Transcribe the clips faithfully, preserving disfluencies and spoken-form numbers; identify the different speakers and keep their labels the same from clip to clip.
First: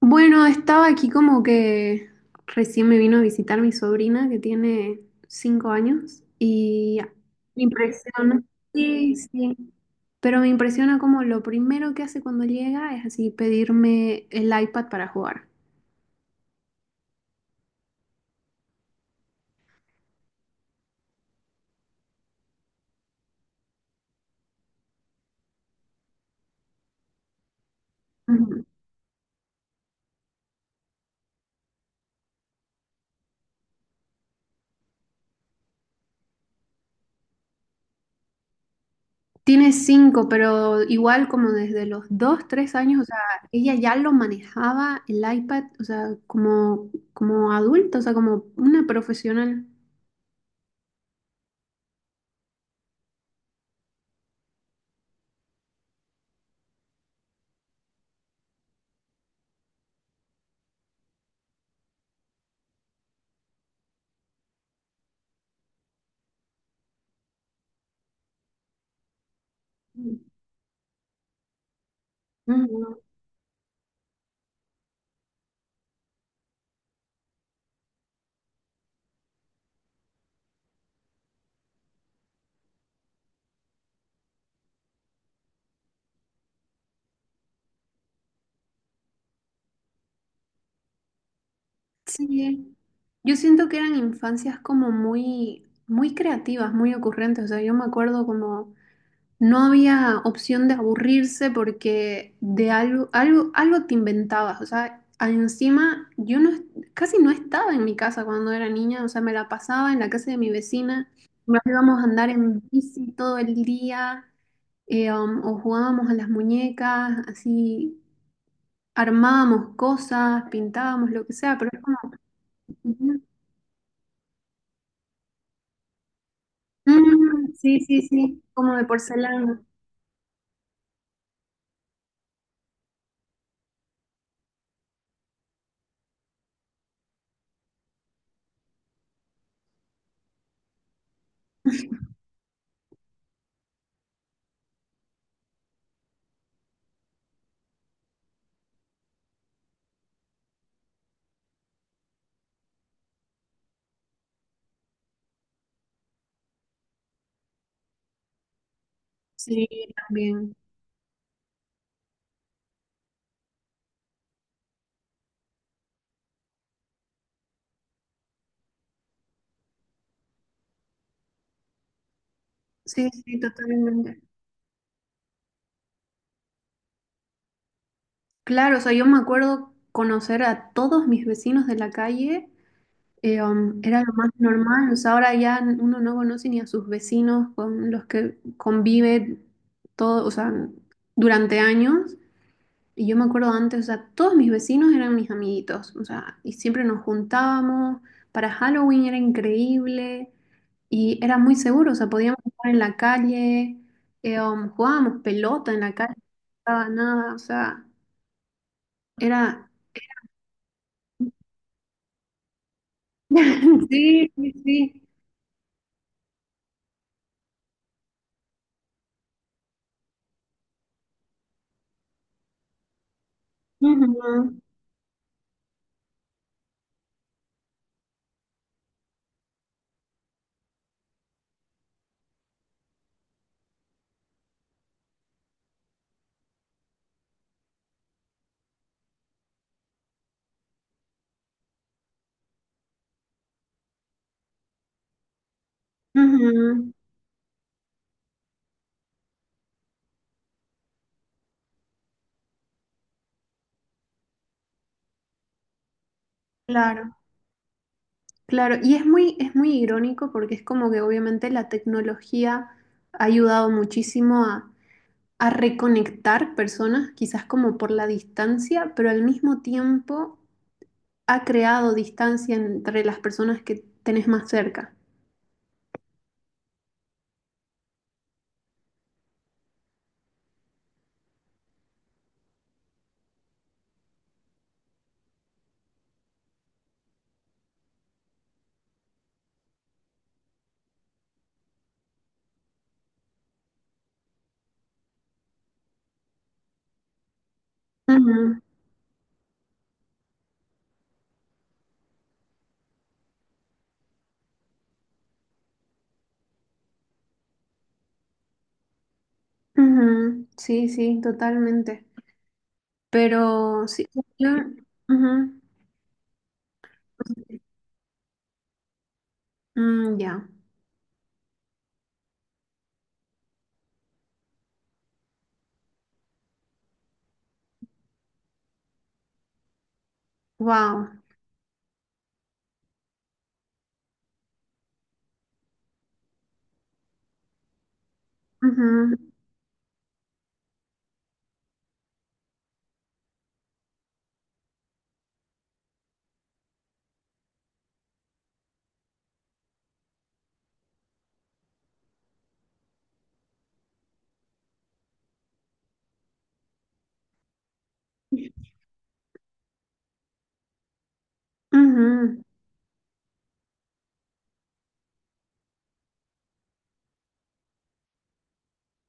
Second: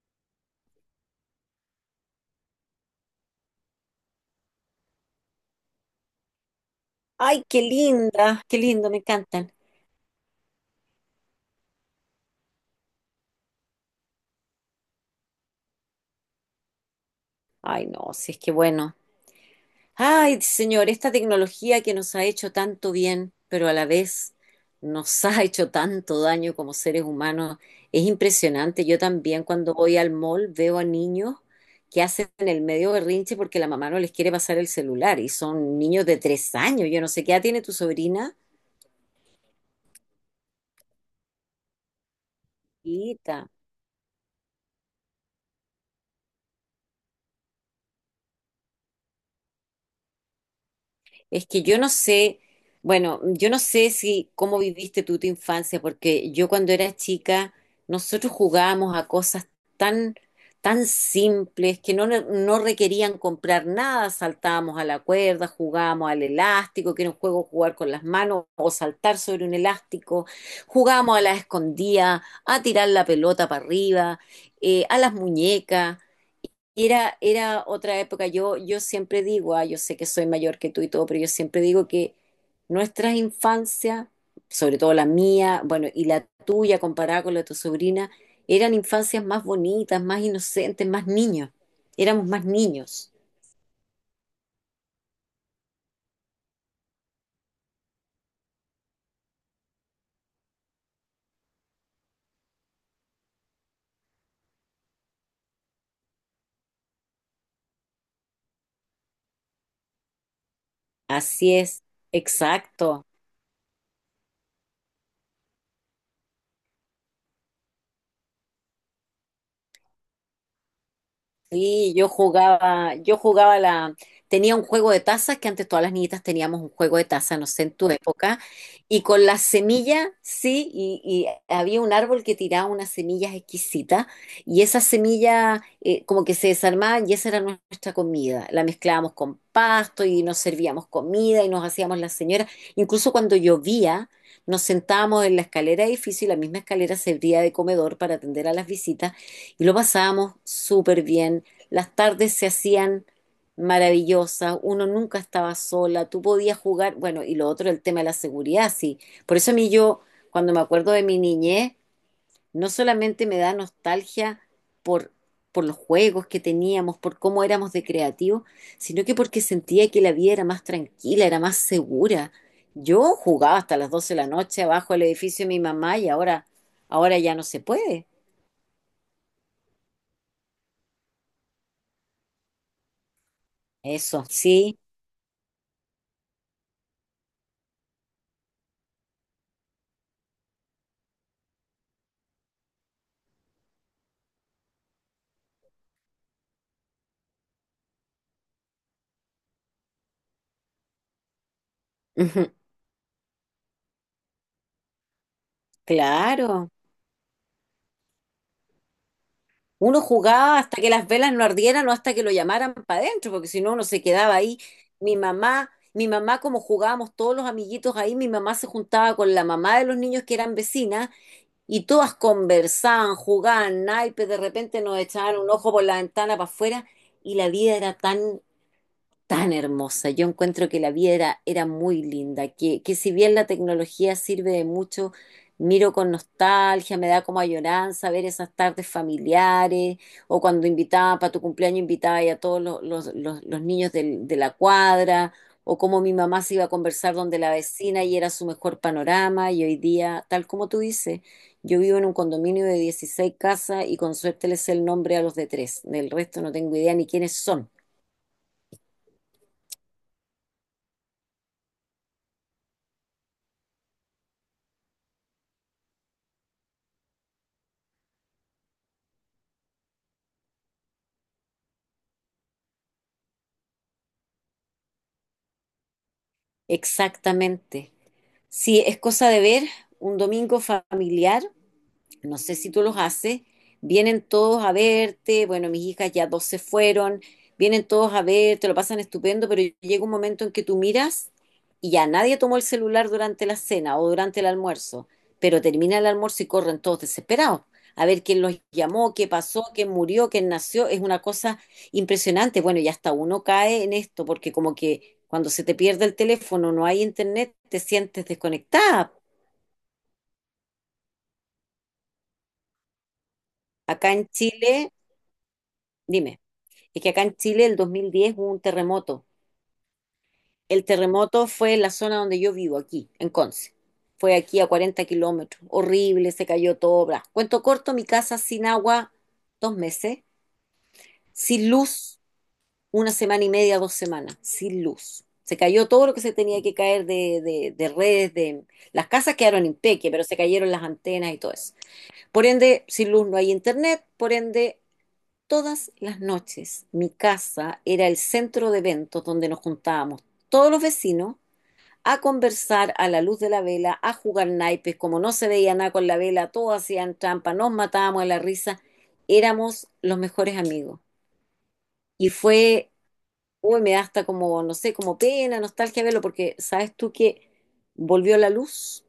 Speaker 1: Bueno, estaba aquí como que recién me vino a visitar mi sobrina que tiene cinco años y
Speaker 2: Ay,
Speaker 1: me
Speaker 2: qué
Speaker 1: impresiona,
Speaker 2: linda, qué lindo, me
Speaker 1: sí,
Speaker 2: encantan.
Speaker 1: sí, pero me impresiona como lo primero que hace cuando llega es así pedirme el iPad para jugar.
Speaker 2: Ay, no, si es que bueno. Ay, señor, esta tecnología que nos ha hecho tanto bien, pero a la vez nos ha hecho tanto daño como seres humanos, es
Speaker 1: Ujú.
Speaker 2: impresionante. Yo también cuando voy al mall veo a niños que hacen el medio berrinche porque la mamá no les quiere pasar el celular y son niños de tres años. Yo no sé qué edad tiene tu sobrina.
Speaker 1: Tiene cinco, pero igual como desde los dos, tres años, o sea,
Speaker 2: Chiquita.
Speaker 1: ella ya lo manejaba el iPad, o sea, como, como adulta, o sea, como una profesional.
Speaker 2: Es que yo no sé, bueno, yo no sé si cómo viviste tú tu infancia, porque yo cuando era chica, nosotros jugábamos a cosas tan, tan simples que no, no requerían comprar nada, saltábamos a la cuerda, jugábamos al elástico, que era un juego jugar con las manos o saltar sobre un elástico, jugábamos a la escondida, a tirar
Speaker 1: Ujú.
Speaker 2: la pelota para arriba, eh, a las muñecas. Era, era otra época. Yo, yo siempre digo, ah, yo sé que soy mayor que tú y todo, pero yo siempre digo que nuestras infancias, sobre todo la mía, bueno, y la tuya comparada con la de tu sobrina, eran infancias más bonitas, más inocentes, más niños. Éramos más
Speaker 1: Sí,
Speaker 2: niños.
Speaker 1: yo siento que eran infancias como muy, muy creativas, muy ocurrentes. O sea, yo me acuerdo como no había opción de aburrirse porque de algo, algo, algo te inventabas. O sea, a- encima yo no, es- casi no estaba en mi casa cuando era niña. O sea, me la pasaba en la casa de mi vecina.
Speaker 2: Así
Speaker 1: Nos
Speaker 2: es,
Speaker 1: íbamos a andar en
Speaker 2: exacto.
Speaker 1: bici todo el día eh, um, o jugábamos a las muñecas, así armábamos cosas, pintábamos lo que sea, pero es
Speaker 2: Sí,
Speaker 1: como...
Speaker 2: yo jugaba, yo jugaba la, tenía un juego de tazas, que antes todas las niñitas teníamos un juego de tazas, no
Speaker 1: Mm,
Speaker 2: sé, en
Speaker 1: sí,
Speaker 2: tu
Speaker 1: sí,
Speaker 2: época,
Speaker 1: sí, como de
Speaker 2: y con la
Speaker 1: porcelana.
Speaker 2: semilla, sí, y, y había un árbol que tiraba unas semillas exquisitas, y esas semillas eh, como que se desarmaban y esa era nuestra comida, la mezclábamos con pasto y nos servíamos comida y nos hacíamos las señoras, incluso cuando llovía, nos sentábamos en la escalera de edificio y la misma escalera servía de comedor para atender a las visitas. Y lo pasábamos súper bien. Las tardes se hacían maravillosas, uno nunca estaba sola, tú podías jugar, bueno, y lo otro, el tema de la seguridad, sí. Por eso a
Speaker 1: Sí,
Speaker 2: mí yo, cuando
Speaker 1: también.
Speaker 2: me acuerdo de mi niñez, no solamente me da nostalgia por, por los juegos que teníamos, por cómo éramos de creativos, sino que porque sentía que la vida era más tranquila, era más segura. Yo
Speaker 1: Sí, sí,
Speaker 2: jugaba hasta las doce
Speaker 1: totalmente.
Speaker 2: de la noche abajo del edificio de mi mamá y ahora, ahora ya no se puede.
Speaker 1: Claro, o sea, yo me acuerdo conocer a todos mis vecinos de la calle, eh, um, era lo
Speaker 2: Eso,
Speaker 1: más
Speaker 2: sí.
Speaker 1: normal, o sea, ahora ya uno no conoce ni a sus vecinos con los que convive todo, o sea, durante años. Y yo me acuerdo antes, o sea, todos mis vecinos eran mis amiguitos, o sea, y siempre nos juntábamos. Para Halloween era increíble. Y era muy seguro, o sea, podíamos jugar en la calle, eh, um, jugábamos pelota en la calle, no
Speaker 2: Claro.
Speaker 1: pasaba nada, o sea, era...
Speaker 2: Uno jugaba hasta que las velas no ardieran o hasta que lo llamaran para adentro, porque si no, uno se
Speaker 1: Sí,
Speaker 2: quedaba
Speaker 1: sí,
Speaker 2: ahí.
Speaker 1: sí.
Speaker 2: Mi mamá, mi mamá, como jugábamos todos los amiguitos ahí, mi mamá se juntaba con la mamá de los niños que eran vecinas y todas conversaban, jugaban naipes, de
Speaker 1: Ujú,
Speaker 2: repente nos echaban un ojo por la ventana para afuera y la vida era tan tan hermosa. Yo encuentro que la vida era, era muy linda, que, que si bien la tecnología sirve de mucho, miro con nostalgia, me da como añoranza ver esas tardes familiares o cuando invitaba, para tu cumpleaños invitaba a todos los, los- los- los niños del- de la cuadra o cómo mi mamá se iba a
Speaker 1: ujú.
Speaker 2: conversar donde la vecina y era su mejor panorama y hoy día, tal como tú dices, yo vivo en un condominio de dieciséis casas y con suerte les sé el nombre a los de tres, del resto no tengo idea ni
Speaker 1: Claro,
Speaker 2: quiénes son.
Speaker 1: claro. Y es muy, es muy irónico porque es como que obviamente la tecnología ha ayudado muchísimo a, a reconectar personas, quizás como por la distancia, pero al mismo tiempo ha creado distancia entre las personas que tenés más cerca.
Speaker 2: Exactamente. Sí, es cosa de ver un domingo familiar no sé si tú los haces, vienen todos a verte, bueno, mis hijas ya dos se fueron, vienen todos a verte, lo pasan estupendo, pero llega un momento en que tú miras y ya nadie tomó el celular durante la cena o durante el almuerzo, pero termina el almuerzo y corren todos desesperados. A ver quién los
Speaker 1: Ujú.
Speaker 2: llamó, qué pasó, quién murió, quién nació, es una cosa impresionante. Bueno, y hasta uno cae en esto, porque como que cuando se te pierde el teléfono, no hay internet, te sientes desconectada.
Speaker 1: Ujú. Sí, sí, totalmente. Pero sí,
Speaker 2: Acá en
Speaker 1: yo,
Speaker 2: Chile,
Speaker 1: ujú,
Speaker 2: dime. Es que acá en Chile el dos mil diez hubo un terremoto.
Speaker 1: mm, ya.
Speaker 2: El terremoto fue en la zona donde yo vivo, aquí, en Conce. Fue aquí a cuarenta kilómetros. Horrible, se cayó todo. Bla. Cuento corto, mi casa sin agua, dos meses.
Speaker 1: Wow.
Speaker 2: Sin luz, una semana y media, dos semanas. Sin luz. Se cayó todo lo que se tenía que caer de, de- de redes, de... Las
Speaker 1: Ujú.
Speaker 2: casas quedaron impeque, pero se cayeron las antenas y todo eso. Por ende, sin luz no hay internet, por ende, todas las noches. Mi casa era el centro de eventos donde nos juntábamos todos los vecinos a conversar a la luz de la vela, a jugar naipes, como no se veía nada con la vela, todos hacían trampa, nos matábamos de la risa, éramos los mejores amigos. Y fue, uy, me da hasta como, no sé, como pena, nostalgia verlo, porque sabes tú que volvió la luz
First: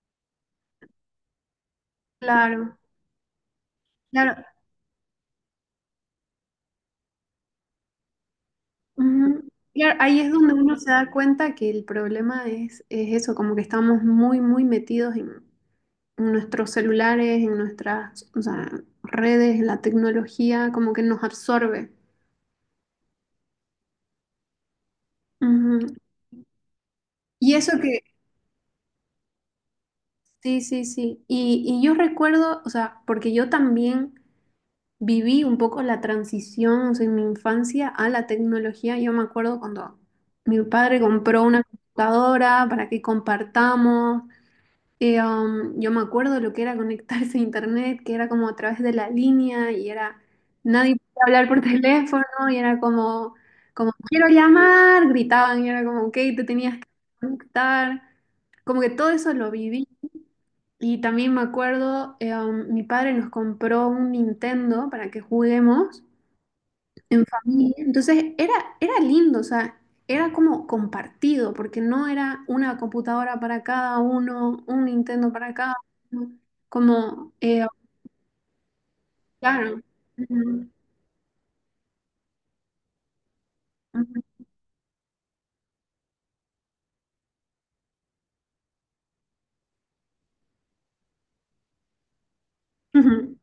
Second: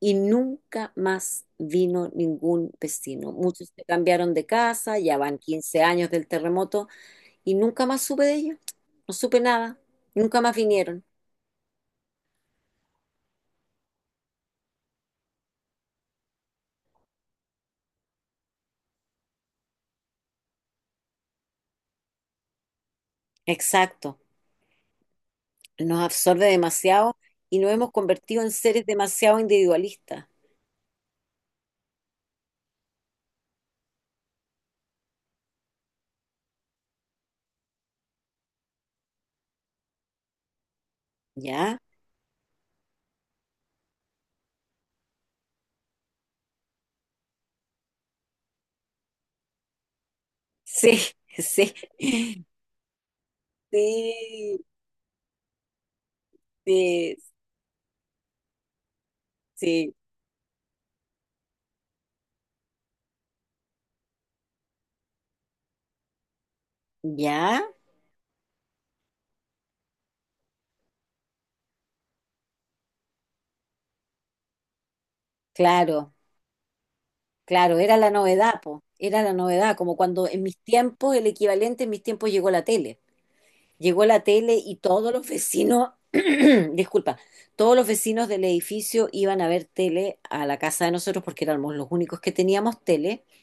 Speaker 2: y nunca más vino ningún
Speaker 1: Claro,
Speaker 2: vecino. Muchos se cambiaron
Speaker 1: claro,
Speaker 2: de casa, ya van quince años del terremoto, y nunca más supe de ellos, no supe
Speaker 1: ujú.
Speaker 2: nada,
Speaker 1: Claro, ahí es
Speaker 2: nunca
Speaker 1: donde
Speaker 2: más
Speaker 1: uno se
Speaker 2: vinieron.
Speaker 1: da cuenta que el problema es, es eso, como que estamos muy, muy metidos en, nuestros celulares, en nuestras, o sea, redes, en la tecnología, como que nos absorbe.
Speaker 2: Exacto,
Speaker 1: Ujú.
Speaker 2: nos absorbe demasiado
Speaker 1: Y
Speaker 2: y nos
Speaker 1: eso
Speaker 2: hemos
Speaker 1: que,
Speaker 2: convertido en seres demasiado individualistas,
Speaker 1: sí, sí, sí. Y, y yo recuerdo, o sea, porque yo también viví un poco la transición, o sea, en mi infancia a la tecnología. Yo me acuerdo cuando mi padre compró una
Speaker 2: ¿ya?
Speaker 1: computadora para que compartamos. Eh, um, yo me acuerdo lo que era conectarse a internet, que era como a través de la línea y era nadie
Speaker 2: Sí,
Speaker 1: podía hablar por
Speaker 2: sí,
Speaker 1: teléfono y era como, como quiero
Speaker 2: sí,
Speaker 1: llamar, gritaban y era como, ok, te tenías que
Speaker 2: sí,
Speaker 1: conectar. Como que todo eso lo viví.
Speaker 2: sí,
Speaker 1: Y también me acuerdo, eh, um, mi padre nos compró un Nintendo para que juguemos en
Speaker 2: ¿ya?
Speaker 1: familia. Entonces era, era lindo, o sea, era como compartido, porque no era una computadora para cada uno, un Nintendo para cada
Speaker 2: Claro,
Speaker 1: uno. Como, eh,
Speaker 2: claro, era la novedad, po, era la novedad,
Speaker 1: claro.
Speaker 2: como cuando en mis
Speaker 1: Ujú,
Speaker 2: tiempos, el equivalente en mis tiempos llegó la tele. Llegó
Speaker 1: ujú,
Speaker 2: la tele y todos los vecinos, disculpa, todos los vecinos del edificio iban a ver tele a la casa de nosotros porque éramos los únicos que teníamos tele.
Speaker 1: ujú.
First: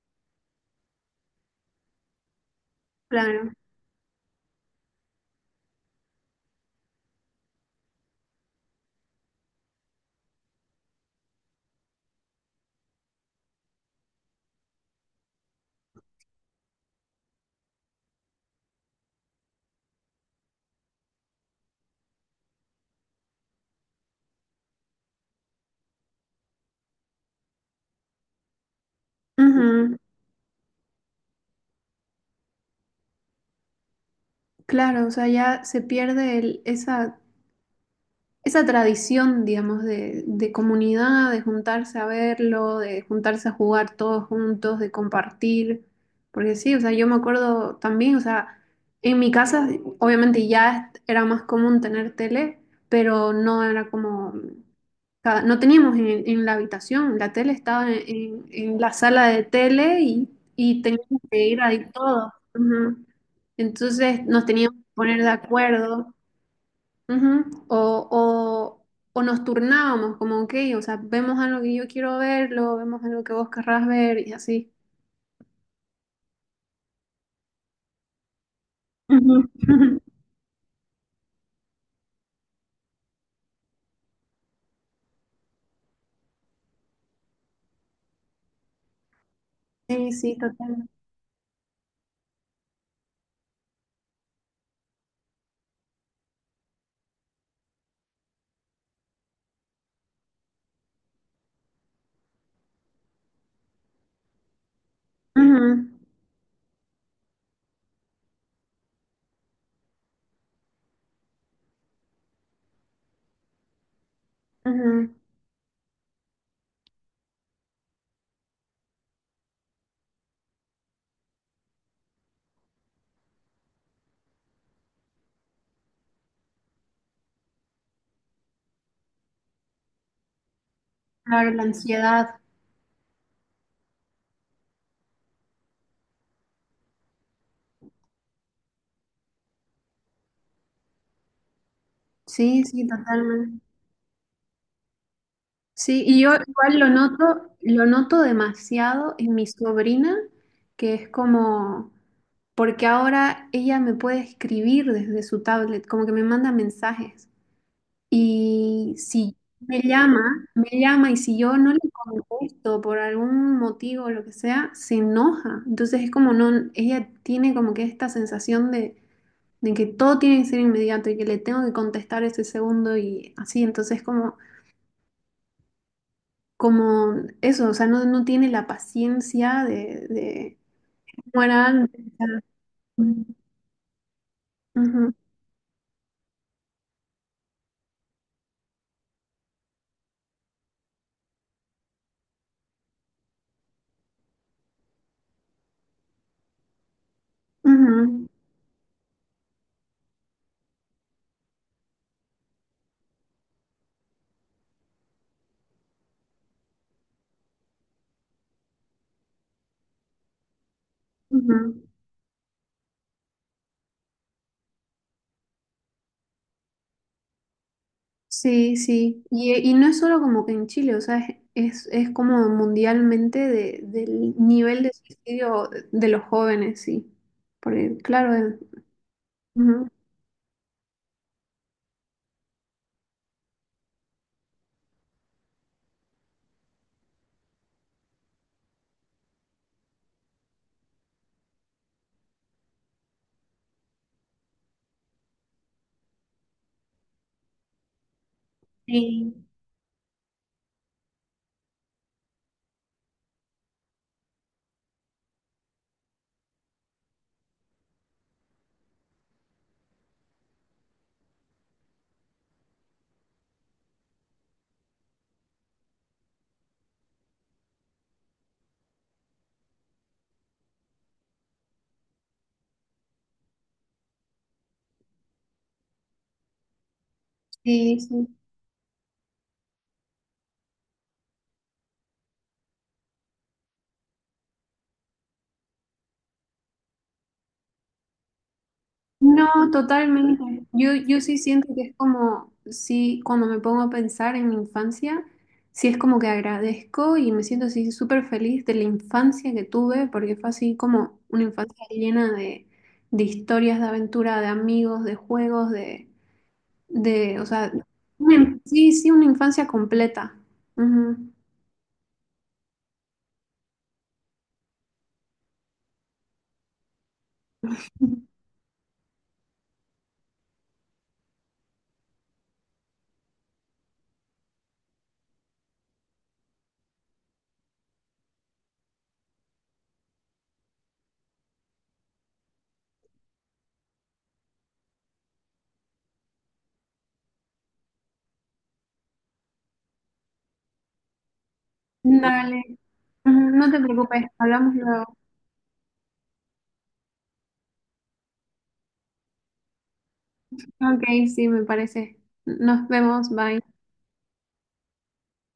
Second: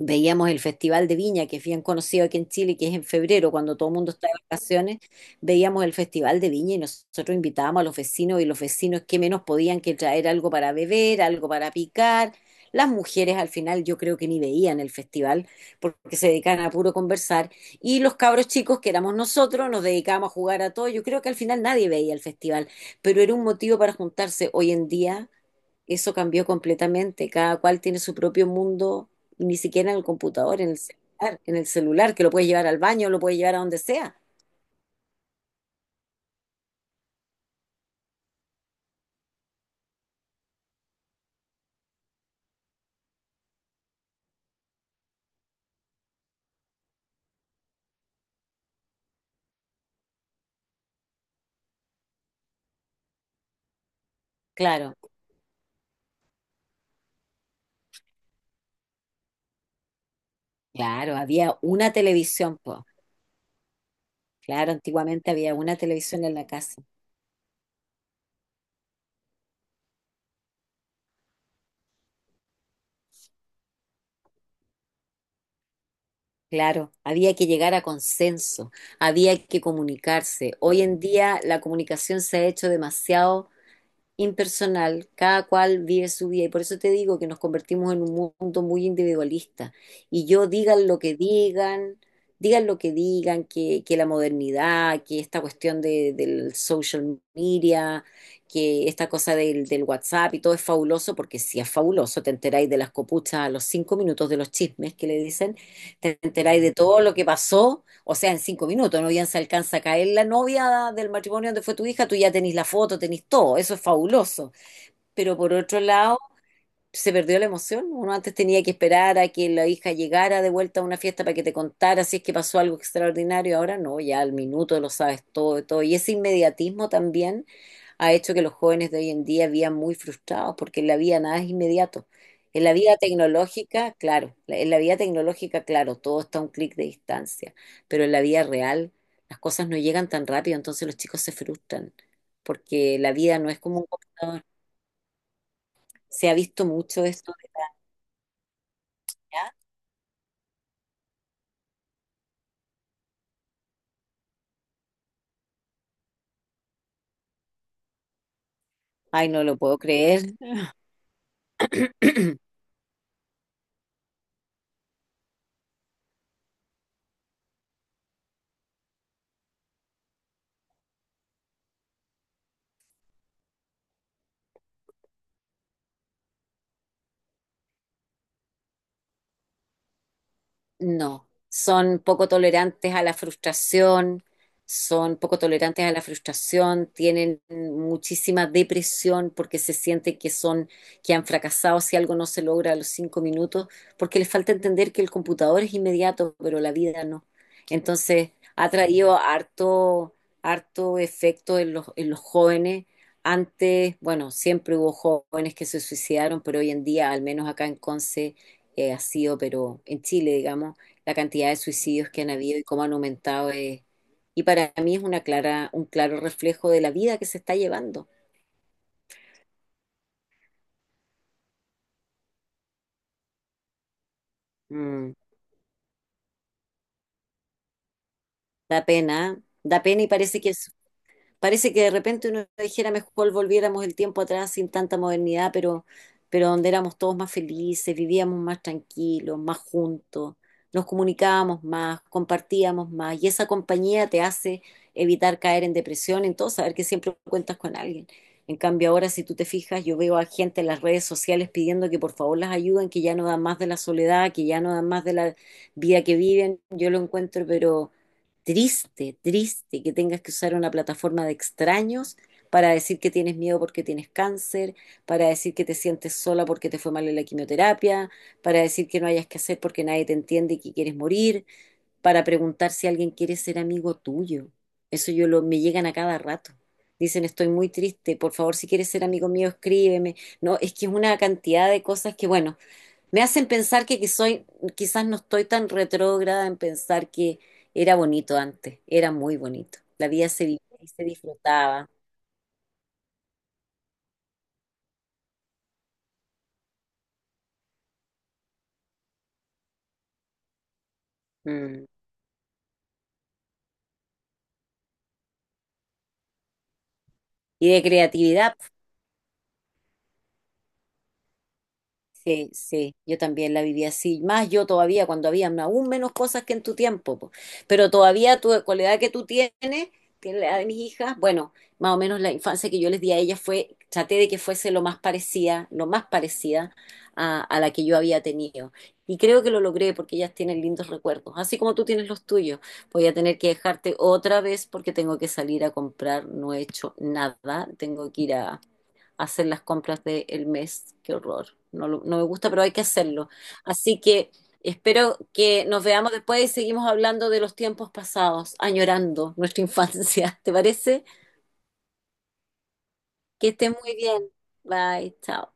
Speaker 2: Veíamos el Festival de Viña, que es bien conocido aquí en Chile, que es en
Speaker 1: Claro.
Speaker 2: febrero, cuando todo el mundo está de vacaciones. Veíamos el Festival de Viña y nosotros invitábamos a los vecinos y los vecinos que menos podían que traer algo para beber, algo para picar. Las mujeres al final yo creo que ni veían el festival porque se dedicaban a puro conversar. Y los cabros chicos que éramos nosotros nos dedicábamos a jugar a todo. Yo creo que al final nadie veía el festival, pero era un motivo para juntarse. Hoy en día eso cambió completamente. Cada cual tiene su propio mundo, y ni siquiera
Speaker 1: Ujú.
Speaker 2: en el computador, en el celular, en el celular, que lo puedes llevar al baño, lo puedes llevar a donde sea.
Speaker 1: Claro, o sea, ya se pierde el- esa esa tradición, digamos, de, de comunidad, de juntarse a verlo, de juntarse a jugar todos juntos, de compartir. Porque sí, o sea, yo me acuerdo también, o sea, en mi casa obviamente ya era más común tener tele, pero no era como,
Speaker 2: Claro,
Speaker 1: cada- no teníamos en, en la habitación, la tele estaba en, en- en la sala de tele y, y
Speaker 2: claro,
Speaker 1: teníamos que
Speaker 2: había
Speaker 1: ir ahí
Speaker 2: una
Speaker 1: todos.
Speaker 2: televisión, pues.
Speaker 1: Ujú. Entonces nos
Speaker 2: Claro,
Speaker 1: teníamos que poner de
Speaker 2: antiguamente había una
Speaker 1: acuerdo.
Speaker 2: televisión en la casa.
Speaker 1: Ujú. O, o, o nos turnábamos, como, ok, o sea, vemos algo que yo quiero verlo, vemos algo que vos querrás ver y así.
Speaker 2: Claro, había que llegar a consenso,
Speaker 1: Ujú.
Speaker 2: había que comunicarse. Hoy en día la comunicación se ha hecho demasiado impersonal, cada cual vive su vida y por eso te digo que nos convertimos en un mundo muy individualista.
Speaker 1: Sí,
Speaker 2: Y
Speaker 1: sí,
Speaker 2: yo digan
Speaker 1: totalmente.
Speaker 2: lo que digan, digan lo que digan, que, que la modernidad, que esta cuestión de, del, social media, que esta cosa del, del WhatsApp y todo es fabuloso, porque si es fabuloso, te enteráis de las copuchas a los cinco minutos de los chismes que le dicen,
Speaker 1: Ujú,
Speaker 2: te enteráis de todo lo que pasó o sea, en cinco minutos, no bien se alcanza a caer la novia del matrimonio donde fue tu hija, tú ya tenés la foto, tenés todo, eso es fabuloso.
Speaker 1: ujú.
Speaker 2: Pero por otro lado, se perdió la emoción. Uno antes tenía que esperar a que la hija llegara de vuelta a una fiesta para que te contara si es que pasó algo extraordinario. Ahora no, ya al minuto lo sabes todo, todo. Y ese inmediatismo también ha hecho que los jóvenes de hoy en día vivan muy frustrados porque en la vida nada es
Speaker 1: Claro, la
Speaker 2: inmediato.
Speaker 1: ansiedad.
Speaker 2: En la vida tecnológica, claro, la- en la vida tecnológica, claro, todo está a un clic de distancia, pero en la vida real las cosas no llegan tan rápido, entonces los chicos se frustran
Speaker 1: Sí, sí,
Speaker 2: porque la vida no es
Speaker 1: totalmente.
Speaker 2: como un computador.
Speaker 1: Sí, y
Speaker 2: Se
Speaker 1: yo
Speaker 2: ha visto
Speaker 1: igual lo
Speaker 2: mucho esto.
Speaker 1: noto, lo noto demasiado en mi sobrina, que es como, porque ahora ella me puede escribir desde su tablet, como que me manda mensajes. Y
Speaker 2: Ay,
Speaker 1: si
Speaker 2: no lo puedo
Speaker 1: me llama,
Speaker 2: creer.
Speaker 1: me llama y si yo no le contesto por algún motivo o lo que sea, se enoja. Entonces es como no, ella tiene como que esta sensación de, de que todo tiene que ser inmediato y que le tengo que contestar ese segundo y así. Entonces como, como eso, o sea, no, no tiene la paciencia de, de
Speaker 2: No,
Speaker 1: como era
Speaker 2: son
Speaker 1: antes. O sea,
Speaker 2: poco tolerantes a la frustración,
Speaker 1: ujú,
Speaker 2: son poco tolerantes a la frustración, tienen muchísima depresión porque se siente que son, que han fracasado si algo no se logra a los cinco minutos, porque les falta entender que el computador es inmediato, pero la vida no.
Speaker 1: ujú,
Speaker 2: Entonces, ha traído harto, harto efecto en los, en los jóvenes. Antes, bueno, siempre hubo jóvenes que se suicidaron, pero hoy en día, al menos acá en Conce, eh, ha sido, pero en Chile, digamos, la cantidad de
Speaker 1: ujú.
Speaker 2: suicidios que han habido y cómo han aumentado es, y para mí es una clara, un claro reflejo de la vida que se está llevando.
Speaker 1: Sí, sí. Y, y no es solo como que en Chile, o sea, es, es, es como mundialmente de- del nivel de
Speaker 2: Mm,
Speaker 1: suicidio de los jóvenes, sí. Porque, claro, eh,
Speaker 2: da pena, ¿eh? Da
Speaker 1: ujú.
Speaker 2: pena y parece que parece que de repente uno dijera mejor volviéramos el tiempo atrás sin tanta modernidad, pero, pero donde éramos todos más felices, vivíamos más tranquilos, más juntos, nos comunicábamos más, compartíamos más, y esa compañía te hace evitar caer en depresión, en todo, saber que siempre cuentas con alguien. En cambio, ahora si
Speaker 1: Sí,
Speaker 2: tú te fijas, yo veo a gente en las redes sociales pidiendo que por favor las ayuden, que ya no dan más de la soledad, que ya no dan más de la vida que viven. Yo lo encuentro, pero triste, triste que tengas que usar una plataforma de extraños para decir que tienes miedo porque tienes cáncer, para decir que te sientes sola porque te fue mal en la quimioterapia, para decir que no hayas que hacer porque nadie te entiende y que quieres morir, para preguntar si alguien quiere ser amigo tuyo. Eso yo lo, me llegan a cada rato. Dicen, estoy muy
Speaker 1: sí,
Speaker 2: triste,
Speaker 1: sí.
Speaker 2: por favor, si quieres ser amigo mío, escríbeme. No, es que es una cantidad de cosas que, bueno, me hacen pensar que, que soy, quizás no estoy tan retrógrada en pensar que era bonito antes, era muy
Speaker 1: No,
Speaker 2: bonito. La vida se vivía
Speaker 1: totalmente.
Speaker 2: y
Speaker 1: Yo,
Speaker 2: se
Speaker 1: yo sí siento que
Speaker 2: disfrutaba.
Speaker 1: es como, sí, cuando me pongo a pensar en mi infancia, sí es como que agradezco y me siento así súper feliz de la infancia que tuve, porque fue así como una infancia
Speaker 2: Mm.
Speaker 1: llena de, de historias, de aventura, de amigos, de juegos, de... de, o sea,
Speaker 2: Y de creatividad,
Speaker 1: una... sí, sí, una infancia completa. Ujú.
Speaker 2: sí, sí, yo también la viví así. Más yo todavía, cuando había aún menos cosas que en tu tiempo. Po. Pero todavía tu, con la edad que tú tienes, tienes la edad de mis hijas, bueno, más o menos la infancia que yo les di a ellas fue, traté de que fuese lo más parecida, lo más parecida a, a la que yo había tenido. Y creo que lo logré porque ellas tienen lindos recuerdos, así como tú tienes los tuyos. Voy a tener que dejarte otra vez porque tengo que salir a comprar, no he hecho nada, tengo que ir a hacer las compras del mes. Qué horror. No, lo- no me gusta,
Speaker 1: Dale.
Speaker 2: pero hay que hacerlo.
Speaker 1: Ujú, no te
Speaker 2: Así
Speaker 1: preocupes,
Speaker 2: que
Speaker 1: hablamos luego.
Speaker 2: espero que nos veamos después y seguimos hablando de los tiempos pasados, añorando nuestra infancia. ¿Te
Speaker 1: Ok,
Speaker 2: parece?
Speaker 1: sí, me parece. Nos vemos,
Speaker 2: Que estés
Speaker 1: bye.
Speaker 2: muy bien. Bye, chao.